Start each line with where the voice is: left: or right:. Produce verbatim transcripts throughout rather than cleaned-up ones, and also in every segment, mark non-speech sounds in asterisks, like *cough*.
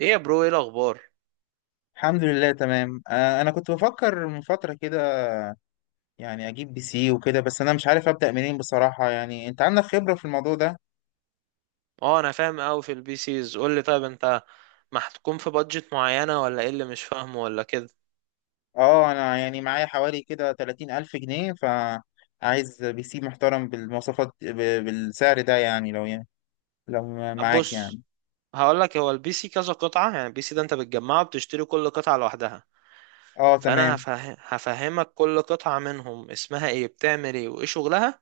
right: ايه يا برو، ايه الاخبار؟
left: الحمد لله، تمام. آه، انا كنت بفكر من فترة كده، يعني اجيب بي سي وكده. بس انا مش عارف ابدأ منين بصراحة. يعني انت عندك خبرة في الموضوع ده.
right: اه، انا فاهم قوي في البي سيز. قول لي، طيب انت محكوم في بادجت معينه ولا ايه اللي مش فاهمه، ولا كده؟
left: اه، انا يعني معايا حوالي كده تلاتين ألف جنيه الف جنيه، فعايز بي سي محترم بالمواصفات ب- بالسعر ده. يعني لو يعني لو
right: طب
left: معاك
right: بص،
left: يعني.
right: هقول لك. هو البي سي كذا قطعه، يعني البي سي ده انت بتجمعه، بتشتري كل قطعه لوحدها.
left: اه،
right: فانا
left: تمام.
right: هفه... هفهمك كل قطعه منهم اسمها ايه، بتعمل ايه، وايه شغلها،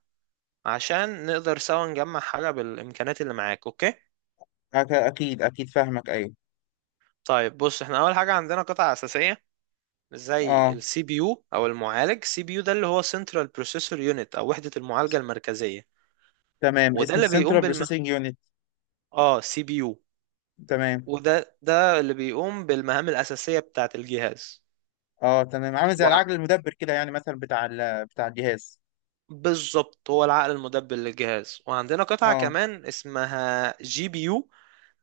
right: عشان نقدر سوا نجمع حاجه بالامكانيات اللي معاك. اوكي؟
left: أك- اكيد اكيد، فاهمك، ايوه.
right: طيب بص، احنا اول حاجه عندنا قطعه اساسيه زي
left: اه،
right: السي بي يو او المعالج. سي بي يو ده اللي هو سنترال بروسيسور يونت او وحده المعالجه المركزيه.
left: تمام.
right: وده
left: اسمه
right: اللي بيقوم
left: السنترال
right: بالم
left: بروسيسنج يونت.
right: اه سي بي يو
left: تمام.
right: وده ده اللي بيقوم بالمهام الأساسية بتاعة الجهاز.
left: اه، تمام، عامل زي
right: وع...
left: العقل المدبر كده، يعني مثلا بتاع ال- بتاع الجهاز.
right: بالظبط، هو العقل المدبر للجهاز. وعندنا قطعة
left: اه،
right: كمان اسمها جي بي يو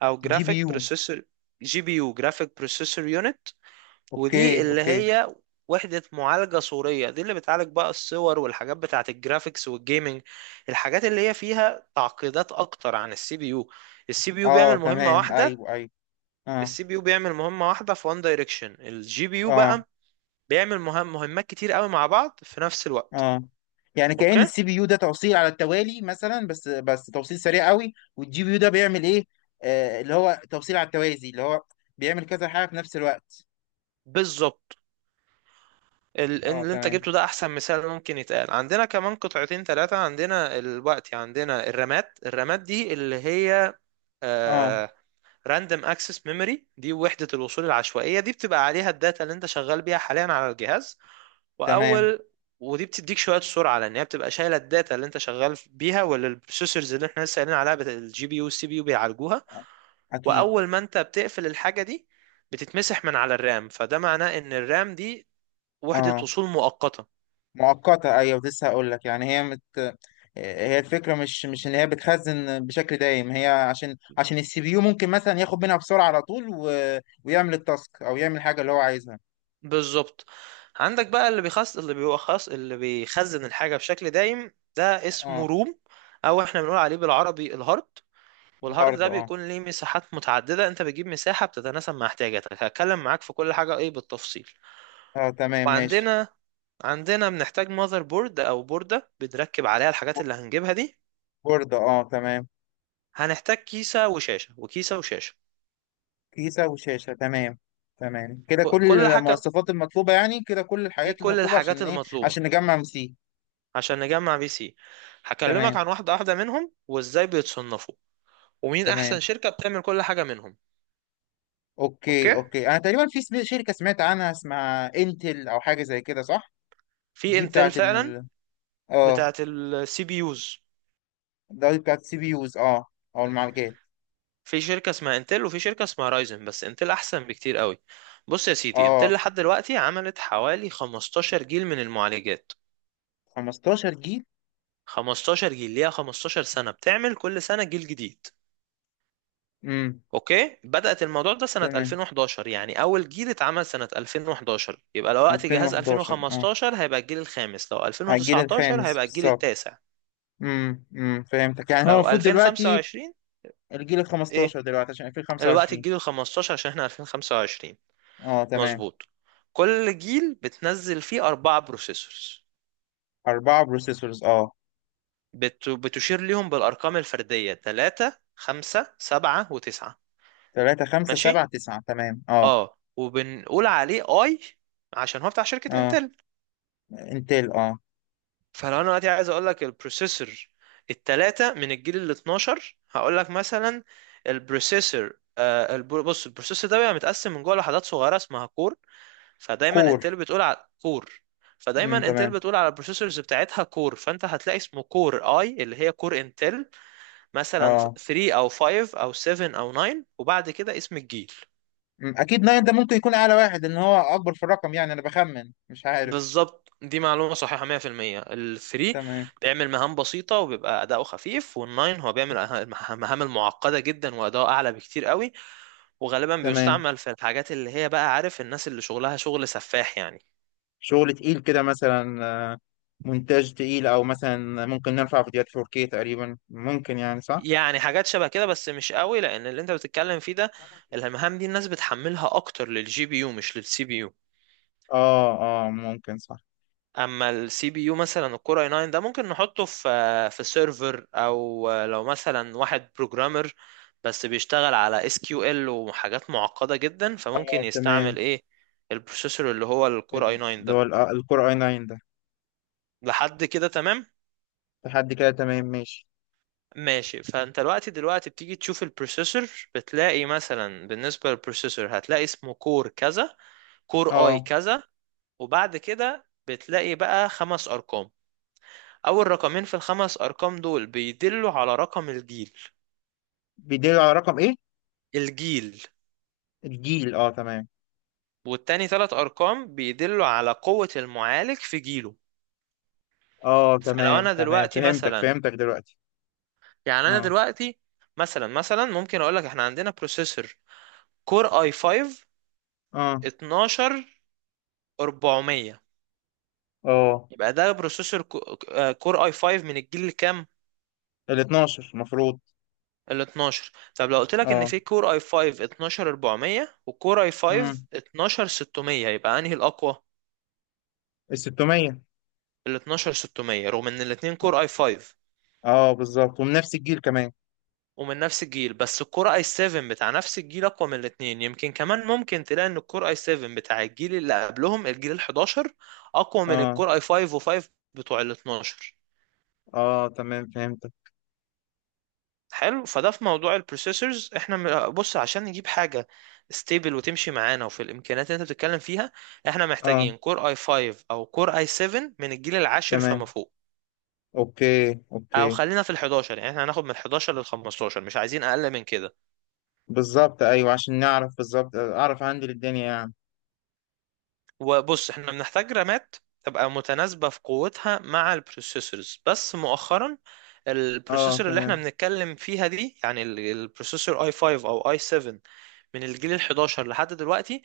right: أو
left: جي بي
right: جرافيك
left: يو.
right: بروسيسور. جي بي يو، جرافيك بروسيسور يونت، ودي
left: اوكي،
right: اللي
left: اوكي.
right: هي وحدة معالجة صورية. دي اللي بتعالج بقى الصور والحاجات بتاعة الجرافيكس والجيمنج، الحاجات اللي هي فيها تعقيدات أكتر عن السي بي يو. السي بي يو
left: اه،
right: بيعمل مهمة
left: تمام.
right: واحدة
left: ايوه، ايوه. اه.
right: السي بي يو بيعمل مهمة واحدة في وان دايركشن. الجي بي يو
left: اه.
right: بقى بيعمل مهم مهمات كتير قوي مع بعض في نفس الوقت.
left: اه يعني كأن
right: اوكي.
left: السي بي يو ده توصيل على التوالي مثلا، بس بس توصيل سريع قوي. والجي بي يو ده بيعمل ايه؟ آه، اللي هو توصيل على التوازي، اللي هو بيعمل كذا حاجة في نفس الوقت.
right: بالظبط، ال-
left: اه،
right: اللي انت
left: تمام.
right: جبته ده احسن مثال ممكن يتقال. عندنا كمان قطعتين ثلاثة، عندنا الوقت، عندنا الرامات. الرامات دي اللي هي
left: اه.
right: آه راندوم اكسس ميموري، دي وحدة الوصول العشوائية. دي بتبقى عليها الداتا اللي انت شغال بيها حاليا على الجهاز.
left: تمام.
right: واول ودي بتديك شويه سرعه، لان هي بتبقى شايله الداتا اللي انت شغال بيها، ولا البروسيسورز اللي احنا لسه قايلين عليها بت... الجي بي يو والسي بي يو بيعالجوها.
left: اكيد.
right: واول ما انت بتقفل الحاجه دي بتتمسح من على الرام، فده معناه ان الرام دي وحده
left: اه.
right: وصول مؤقته.
left: مؤقتة، ايوه. لسه هقول لك يعني، هي مت... آه، هي الفكرة مش مش ان هي بتخزن بشكل دايم، هي عشان عشان السي بي يو ممكن مثلا ياخد منها بسرعة على طول و... ويعمل التاسك، او يعمل حاجة اللي هو عايزها.
right: بالظبط. عندك بقى اللي بيخص اللي بيخص اللي بيخزن الحاجه بشكل دايم، ده اسمه
left: اه،
right: روم، او احنا بنقول عليه بالعربي الهارد. والهارد
left: الهارد.
right: ده
left: اه،
right: بيكون ليه مساحات متعدده، انت بتجيب مساحه بتتناسب مع احتياجاتك. هتكلم معاك في كل حاجه ايه بالتفصيل.
left: اه تمام، ماشي.
right: وعندنا عندنا بنحتاج ماذر بورد او بوردة بنركب عليها الحاجات اللي هنجيبها دي.
left: بورد، اه، تمام.
right: هنحتاج كيسة وشاشة، وكيسة وشاشة.
left: كيسة وشاشة، تمام. تمام كده،
right: ك-
left: كل
right: كل حاجة
left: المواصفات المطلوبة، يعني كده كل
right: دي
left: الحاجات
right: كل
left: المطلوبة، عشان
right: الحاجات
left: ايه،
right: المطلوبة
left: عشان نجمع مسي.
right: عشان نجمع بي سي. هكلمك
left: تمام
right: عن واحدة واحدة منهم وازاي بيتصنفوا ومين احسن
left: تمام.
right: شركة بتعمل كل حاجة منهم.
left: اوكي،
right: اوكي،
left: اوكي. انا تقريبا في سم- شركة سمعت عنها اسمها انتل، او حاجة زي كده، صح؟
right: في
left: دي
right: انتل
left: بتاعت
right: فعلا،
left: ال... اه.
right: بتاعت السي بي يوز.
left: ده دي بتاعت السي بي يوز، اه، او المعالجات.
right: في شركة اسمها انتل وفي شركة اسمها رايزن، بس انتل احسن بكتير قوي. بص يا سيدي، انتل
left: اه.
right: لحد دلوقتي عملت حوالي خمستاشر جيل من المعالجات.
left: 15 جيل.
right: خمستاشر جيل، ليها خمستاشر سنة بتعمل كل سنة جيل جديد.
left: امم.
right: اوكي، بدأت الموضوع ده سنة
left: تمام.
right: ألفين وحداشر، يعني اول جيل اتعمل سنة ألفين وحداشر. يبقى لو وقت جهاز
left: ألفين وحداشر، اه.
right: ألفين خمستاشر هيبقى الجيل الخامس، لو
left: على الجيل
right: ألفين تسعتاشر
left: الخامس
right: هيبقى الجيل
left: بالظبط.
right: التاسع،
left: امم، امم، فهمتك. يعني هو
right: لو
left: المفروض دلوقتي
right: ألفين وخمسة وعشرين
left: الجيل ال
right: ايه؟
left: الخمستاشر دلوقتي، عشان
right: الوقت
left: ألفين وخمسة وعشرين.
right: الجيل ال خمستاشر عشان احنا ألفين خمسة وعشرين.
left: اه، تمام.
right: مظبوط. كل جيل بتنزل فيه أربعة بروسيسورز،
left: أربعة بروسيسورز، اه.
right: بت... بتشير ليهم بالأرقام الفردية ثلاثة خمسة سبعة و9.
left: تلاتة، خمسة،
right: ماشي.
left: سبعة، تسعة، تمام، اه.
right: اه، وبنقول عليه اي عشان هو بتاع شركة
left: اه.
right: انتل.
left: انتل، اه.
right: فلو انا دلوقتي عايز اقول لك البروسيسور التلاتة من الجيل ال اثنا عشر هقول لك مثلا البروسيسور آه، البر... بص، البروسيسور ده بيبقى متقسم من جوه لحدات صغيرة اسمها كور. فدايما
left: كور.
right: انتل بتقول على كور،
left: امم،
right: فدايما انتل
left: تمام.
right: بتقول على البروسيسورز بتاعتها كور. فانت هتلاقي اسمه كور اي، اللي هي كور انتل، مثلا
left: اه.
right: تلاتة او خمسة او سبعة او تسعة، وبعد كده اسم الجيل.
left: أمم، أكيد ناين ده ممكن يكون أعلى واحد، إن هو أكبر في الرقم، يعني أنا بخمن، مش عارف.
right: بالظبط، دي معلومة صحيحة مئة بالمئة. الثري
left: تمام.
right: بيعمل مهام بسيطة وبيبقى أداؤه خفيف، والناين هو بيعمل أه- مهام المعقدة جدا وأداؤه أعلى بكتير قوي. وغالبا
left: تمام
right: بيستعمل في الحاجات اللي هي بقى عارف، الناس اللي شغلها شغل سفاح يعني.
left: شغل تقيل كده مثلا. آه، مونتاج تقيل، أو مثلا ممكن نرفع فيديوهات فور كي تقريبا، ممكن يعني، صح؟
right: يعني حاجات شبه كده بس مش قوي، لأن اللي أنت بتتكلم فيه ده المهام دي الناس بتحملها أكتر للجي بي يو مش للسي بي يو.
left: اه، اه، ممكن، صح.
right: اما السي بي يو مثلا الكور اي تسعة ده ممكن نحطه في في سيرفر، او لو مثلا واحد بروجرامر بس بيشتغل على اس كيو ال وحاجات معقده جدا،
left: اه،
right: فممكن
left: تمام،
right: يستعمل ايه؟ البروسيسور اللي هو الكور اي تسعة
left: اللي هو
right: ده.
left: الكور اي تسعة ده.
right: لحد كده تمام،
left: لحد كده تمام، ماشي.
right: ماشي. فانت دلوقتي دلوقتي بتيجي تشوف البروسيسور، بتلاقي مثلا بالنسبه للبروسيسور هتلاقي اسمه كور كذا، كور اي
left: اه.
right: كذا. وبعد كده بتلاقي بقى خمس ارقام. أول رقمين في الخمس أرقام دول بيدلوا على رقم الجيل،
left: بيدل على رقم ايه؟
right: الجيل.
left: الجيل، اه، تمام.
right: والتاني تلات أرقام بيدلوا على قوة المعالج في جيله.
left: اه،
right: فلو
left: تمام،
right: أنا
left: تمام،
right: دلوقتي
left: فهمتك،
right: مثلا،
left: فهمتك دلوقتي.
right: يعني أنا
left: اه.
right: دلوقتي، مثلا مثلا ممكن أقولك إحنا عندنا بروسيسور كور أي خمسة
left: اه.
right: اتناشر أربعمية.
left: اه.
right: يبقى ده بروسيسور كو- آه، كور أي خمسة من الجيل الكام؟
left: ال اتناشر المفروض.
right: ال اتناشر. طب لو قلت لك ان
left: اه.
right: في كور اي خمسة اتناشر أربعمية وكور اي خمسة
left: امم.
right: اتناشر ستمية يبقى انهي الاقوى؟
left: ال ستمائة.
right: ال اثنا عشر ستمية، رغم ان الاتنين كور اي خمسة
left: اه، بالظبط، ومن نفس الجيل كمان.
right: ومن نفس الجيل. بس الكور اي سبعة بتاع نفس الجيل اقوى من الاتنين. يمكن كمان ممكن تلاقي ان الكور اي سبعة بتاع الجيل اللي قبلهم، الجيل ال حداشر، اقوى من
left: اه.
right: الكور اي خمسة و5 بتوع ال اتناشر.
left: اه، تمام، فهمتك.
right: حلو. فده في موضوع البروسيسورز. احنا م- بص، عشان نجيب حاجه ستيبل وتمشي معانا وفي الامكانيات اللي انت بتتكلم فيها، احنا
left: اه،
right: محتاجين كور اي خمسة او كور اي سبعة من الجيل العاشر فما
left: تمام.
right: فوق،
left: اوكي،
right: او
left: اوكي.
right: خلينا في ال حداشر. يعني احنا هناخد من حداشر لل خمستاشر، مش عايزين اقل من كده.
left: بالظبط، ايوه، عشان نعرف بالظبط، اعرف عندي للدنيا يعني.
right: وبص، احنا بنحتاج رامات تبقى متناسبة في قوتها مع البروسيسورز. بس مؤخرا
left: اه.
right: البروسيسور اللي احنا
left: تمام.
right: بنتكلم فيها دي، يعني ال- البروسيسور اي خمسة او اي سبعة من الجيل ال حداشر لحد دلوقتي،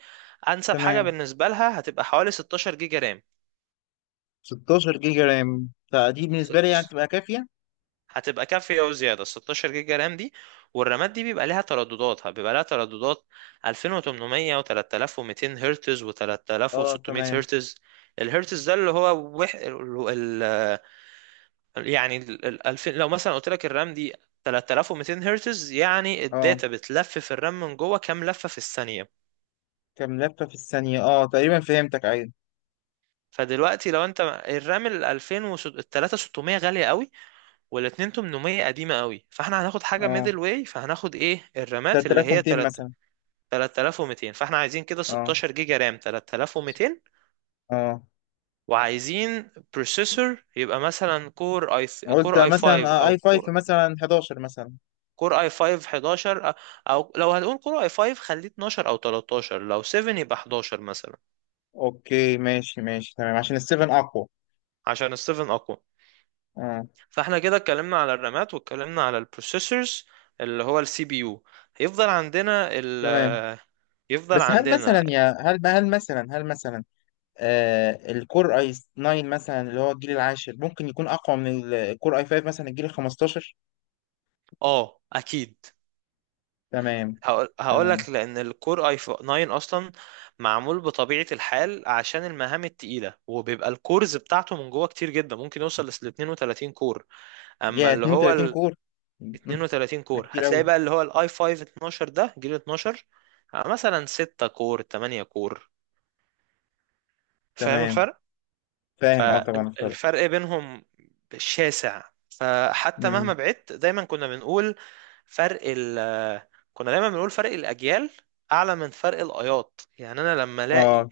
right: انسب حاجة
left: تمام.
right: بالنسبة لها هتبقى حوالي ستاشر جيجا رام.
left: ستاشر جيجا رام ده دي بالنسبه لي يعني
right: ست-
left: تبقى كافيه.
right: هتبقى كافية وزيادة ستاشر جيجا رام دي. والرامات دي بيبقى لها ترددات بيبقى لها ترددات ألفين وتمنمية و3200 هرتز
left: اه.
right: و3600
left: تمام،
right: هرتز. الهرتز ده اللي هو وح... يعني ال ال- ألفين، لو مثلا قلت لك الرام دي ثلاثة آلاف ومئتين هرتز يعني
left: اه.
right: الداتا بتلف في الرام من جوه كام لفة في الثانية.
left: كم لفة في الثانية، اه، تقريبا فهمتك، ايوه.
right: فدلوقتي لو انت، الرام ال ألفين و ال تلاتة آلاف وستمية غالية قوي، وال ألفين وثمانمائة قديمة قوي، فاحنا هناخد حاجة
left: اه.
right: ميدل واي، فهناخد ايه؟ الرامات اللي هي
left: تلاتة وتلاتين ميه
right: تلاتة
left: مثلا.
right: تلاتة آلاف ومتين. فاحنا عايزين كده
left: اه.
right: ستاشر جيجا رام تلاتة آلاف ومتين،
left: اه،
right: وعايزين بروسيسور يبقى مثلا كور اي
left: قلت
right: كور اي
left: مثلا
right: خمسة
left: آه اي
right: او
left: فايف مثلا، حداشر مثلا.
right: كور اي خمسة حداشر أ- او لو هنقول كور اي خمسة خليه اتناشر او تلتاشر، لو سبعة يبقى حداشر مثلا،
left: اوكي، ماشي، ماشي، تمام، عشان السيفن اقوى.
right: عشان ال سبعة اقوى.
left: اه.
right: فاحنا كده اتكلمنا على الرامات واتكلمنا على البروسيسورز اللي هو السي بي يو. هيفضل عندنا
left: تمام.
right: ال يفضل
left: بس هل مثلا،
right: عندنا.
left: يا هل هل مثلا هل مثلا آه الكور اي ناين مثلا، اللي هو الجيل العاشر، ممكن يكون اقوى من الكور اي فايف مثلا الجيل ال الخمستاشر؟
right: اه اكيد،
left: تمام.
right: هقول
left: تمام.
right: لك، لان الكور اي تسعة اصلا معمول بطبيعه الحال عشان المهام التقيله، وبيبقى الكورز بتاعته من جوه كتير جدا ممكن يوصل ل اثنين وثلاثين كور. اما
left: يا
right: اللي
left: 32
right: هو
left: كور! *laughs*
right: اثنين وثلاثين
left: ده
right: كور
left: كتير
right: هتلاقي
left: قوي.
right: بقى اللي هو الاي خمسة اتناشر ده جيل اتناشر، آه، مثلا ستة كور ثمانية كور. فاهم
left: تمام.
right: الفرق؟
left: فاهم، اه، طبعا الفرق.
right: فالفرق بينهم شاسع. فحتى مهما
left: امم.
right: بعدت، دايما كنا بنقول فرق ال كنا دايما بنقول فرق الاجيال اعلى من فرق الايات. يعني انا لما الاقي
left: اه.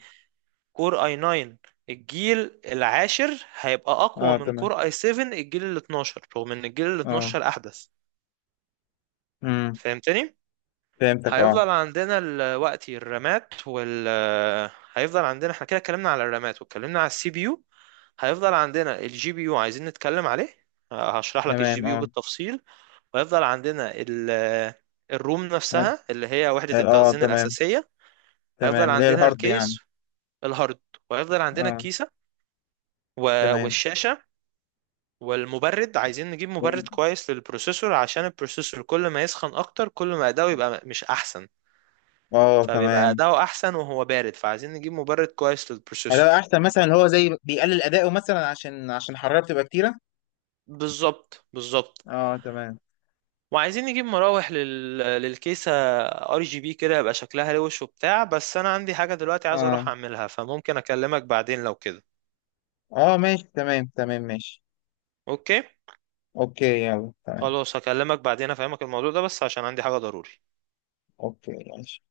right: كور اي تسعة الجيل العاشر هيبقى اقوى
left: اه،
right: من
left: تمام.
right: كور اي سبعة الجيل ال اثنا عشر رغم ان الجيل ال
left: اه.
right: اثنا عشر احدث.
left: امم.
right: فهمتني؟
left: فهمتك، اه.
right: هيفضل عندنا الوقت الرامات وال هيفضل عندنا، احنا كده اتكلمنا على الرامات واتكلمنا على السي بي يو. هيفضل عندنا الجي بي يو عايزين نتكلم عليه، هشرح لك
left: تمام،
right: الجي بي يو
left: اه.
right: بالتفصيل. وهيفضل عندنا ال الروم
left: اه.
right: نفسها اللي هي وحدة
left: آه،
right: التخزين
left: تمام.
right: الأساسية. هيفضل
left: تمام، اللي هي
right: عندنا
left: الهارد يعني.
right: الكيس الهارد. وهيفضل عندنا
left: اه.
right: الكيسة و-
left: تمام.
right: والشاشة والمبرد. عايزين نجيب مبرد
left: والم-
right: كويس للبروسيسور، عشان البروسيسور كل ما يسخن أكتر كل ما أداؤه يبقى مش أحسن.
left: اه،
right: فبيبقى
left: تمام.
right: أداؤه أحسن وهو بارد، فعايزين نجيب مبرد كويس
left: هذا
right: للبروسيسور.
left: احسن، مثلا اللي هو زي بيقلل اداؤه مثلا، عشان عشان الحراره بتبقى كتيره.
right: بالظبط، بالظبط.
left: اه، تمام.
right: وعايزين نجيب مراوح لل... للكيسة ار جي بي كده يبقى شكلها روش وبتاع. بس أنا عندي حاجة دلوقتي عايز
left: اه.
right: أروح أعملها، فممكن أكلمك بعدين لو كده.
left: اه، ماشي، تمام، تمام، ماشي.
right: أوكي.
left: اوكي، يلا، تمام.
right: خلاص، هكلمك بعدين أفهمك الموضوع ده بس عشان عندي حاجة ضروري.
left: اوكي، ماشي.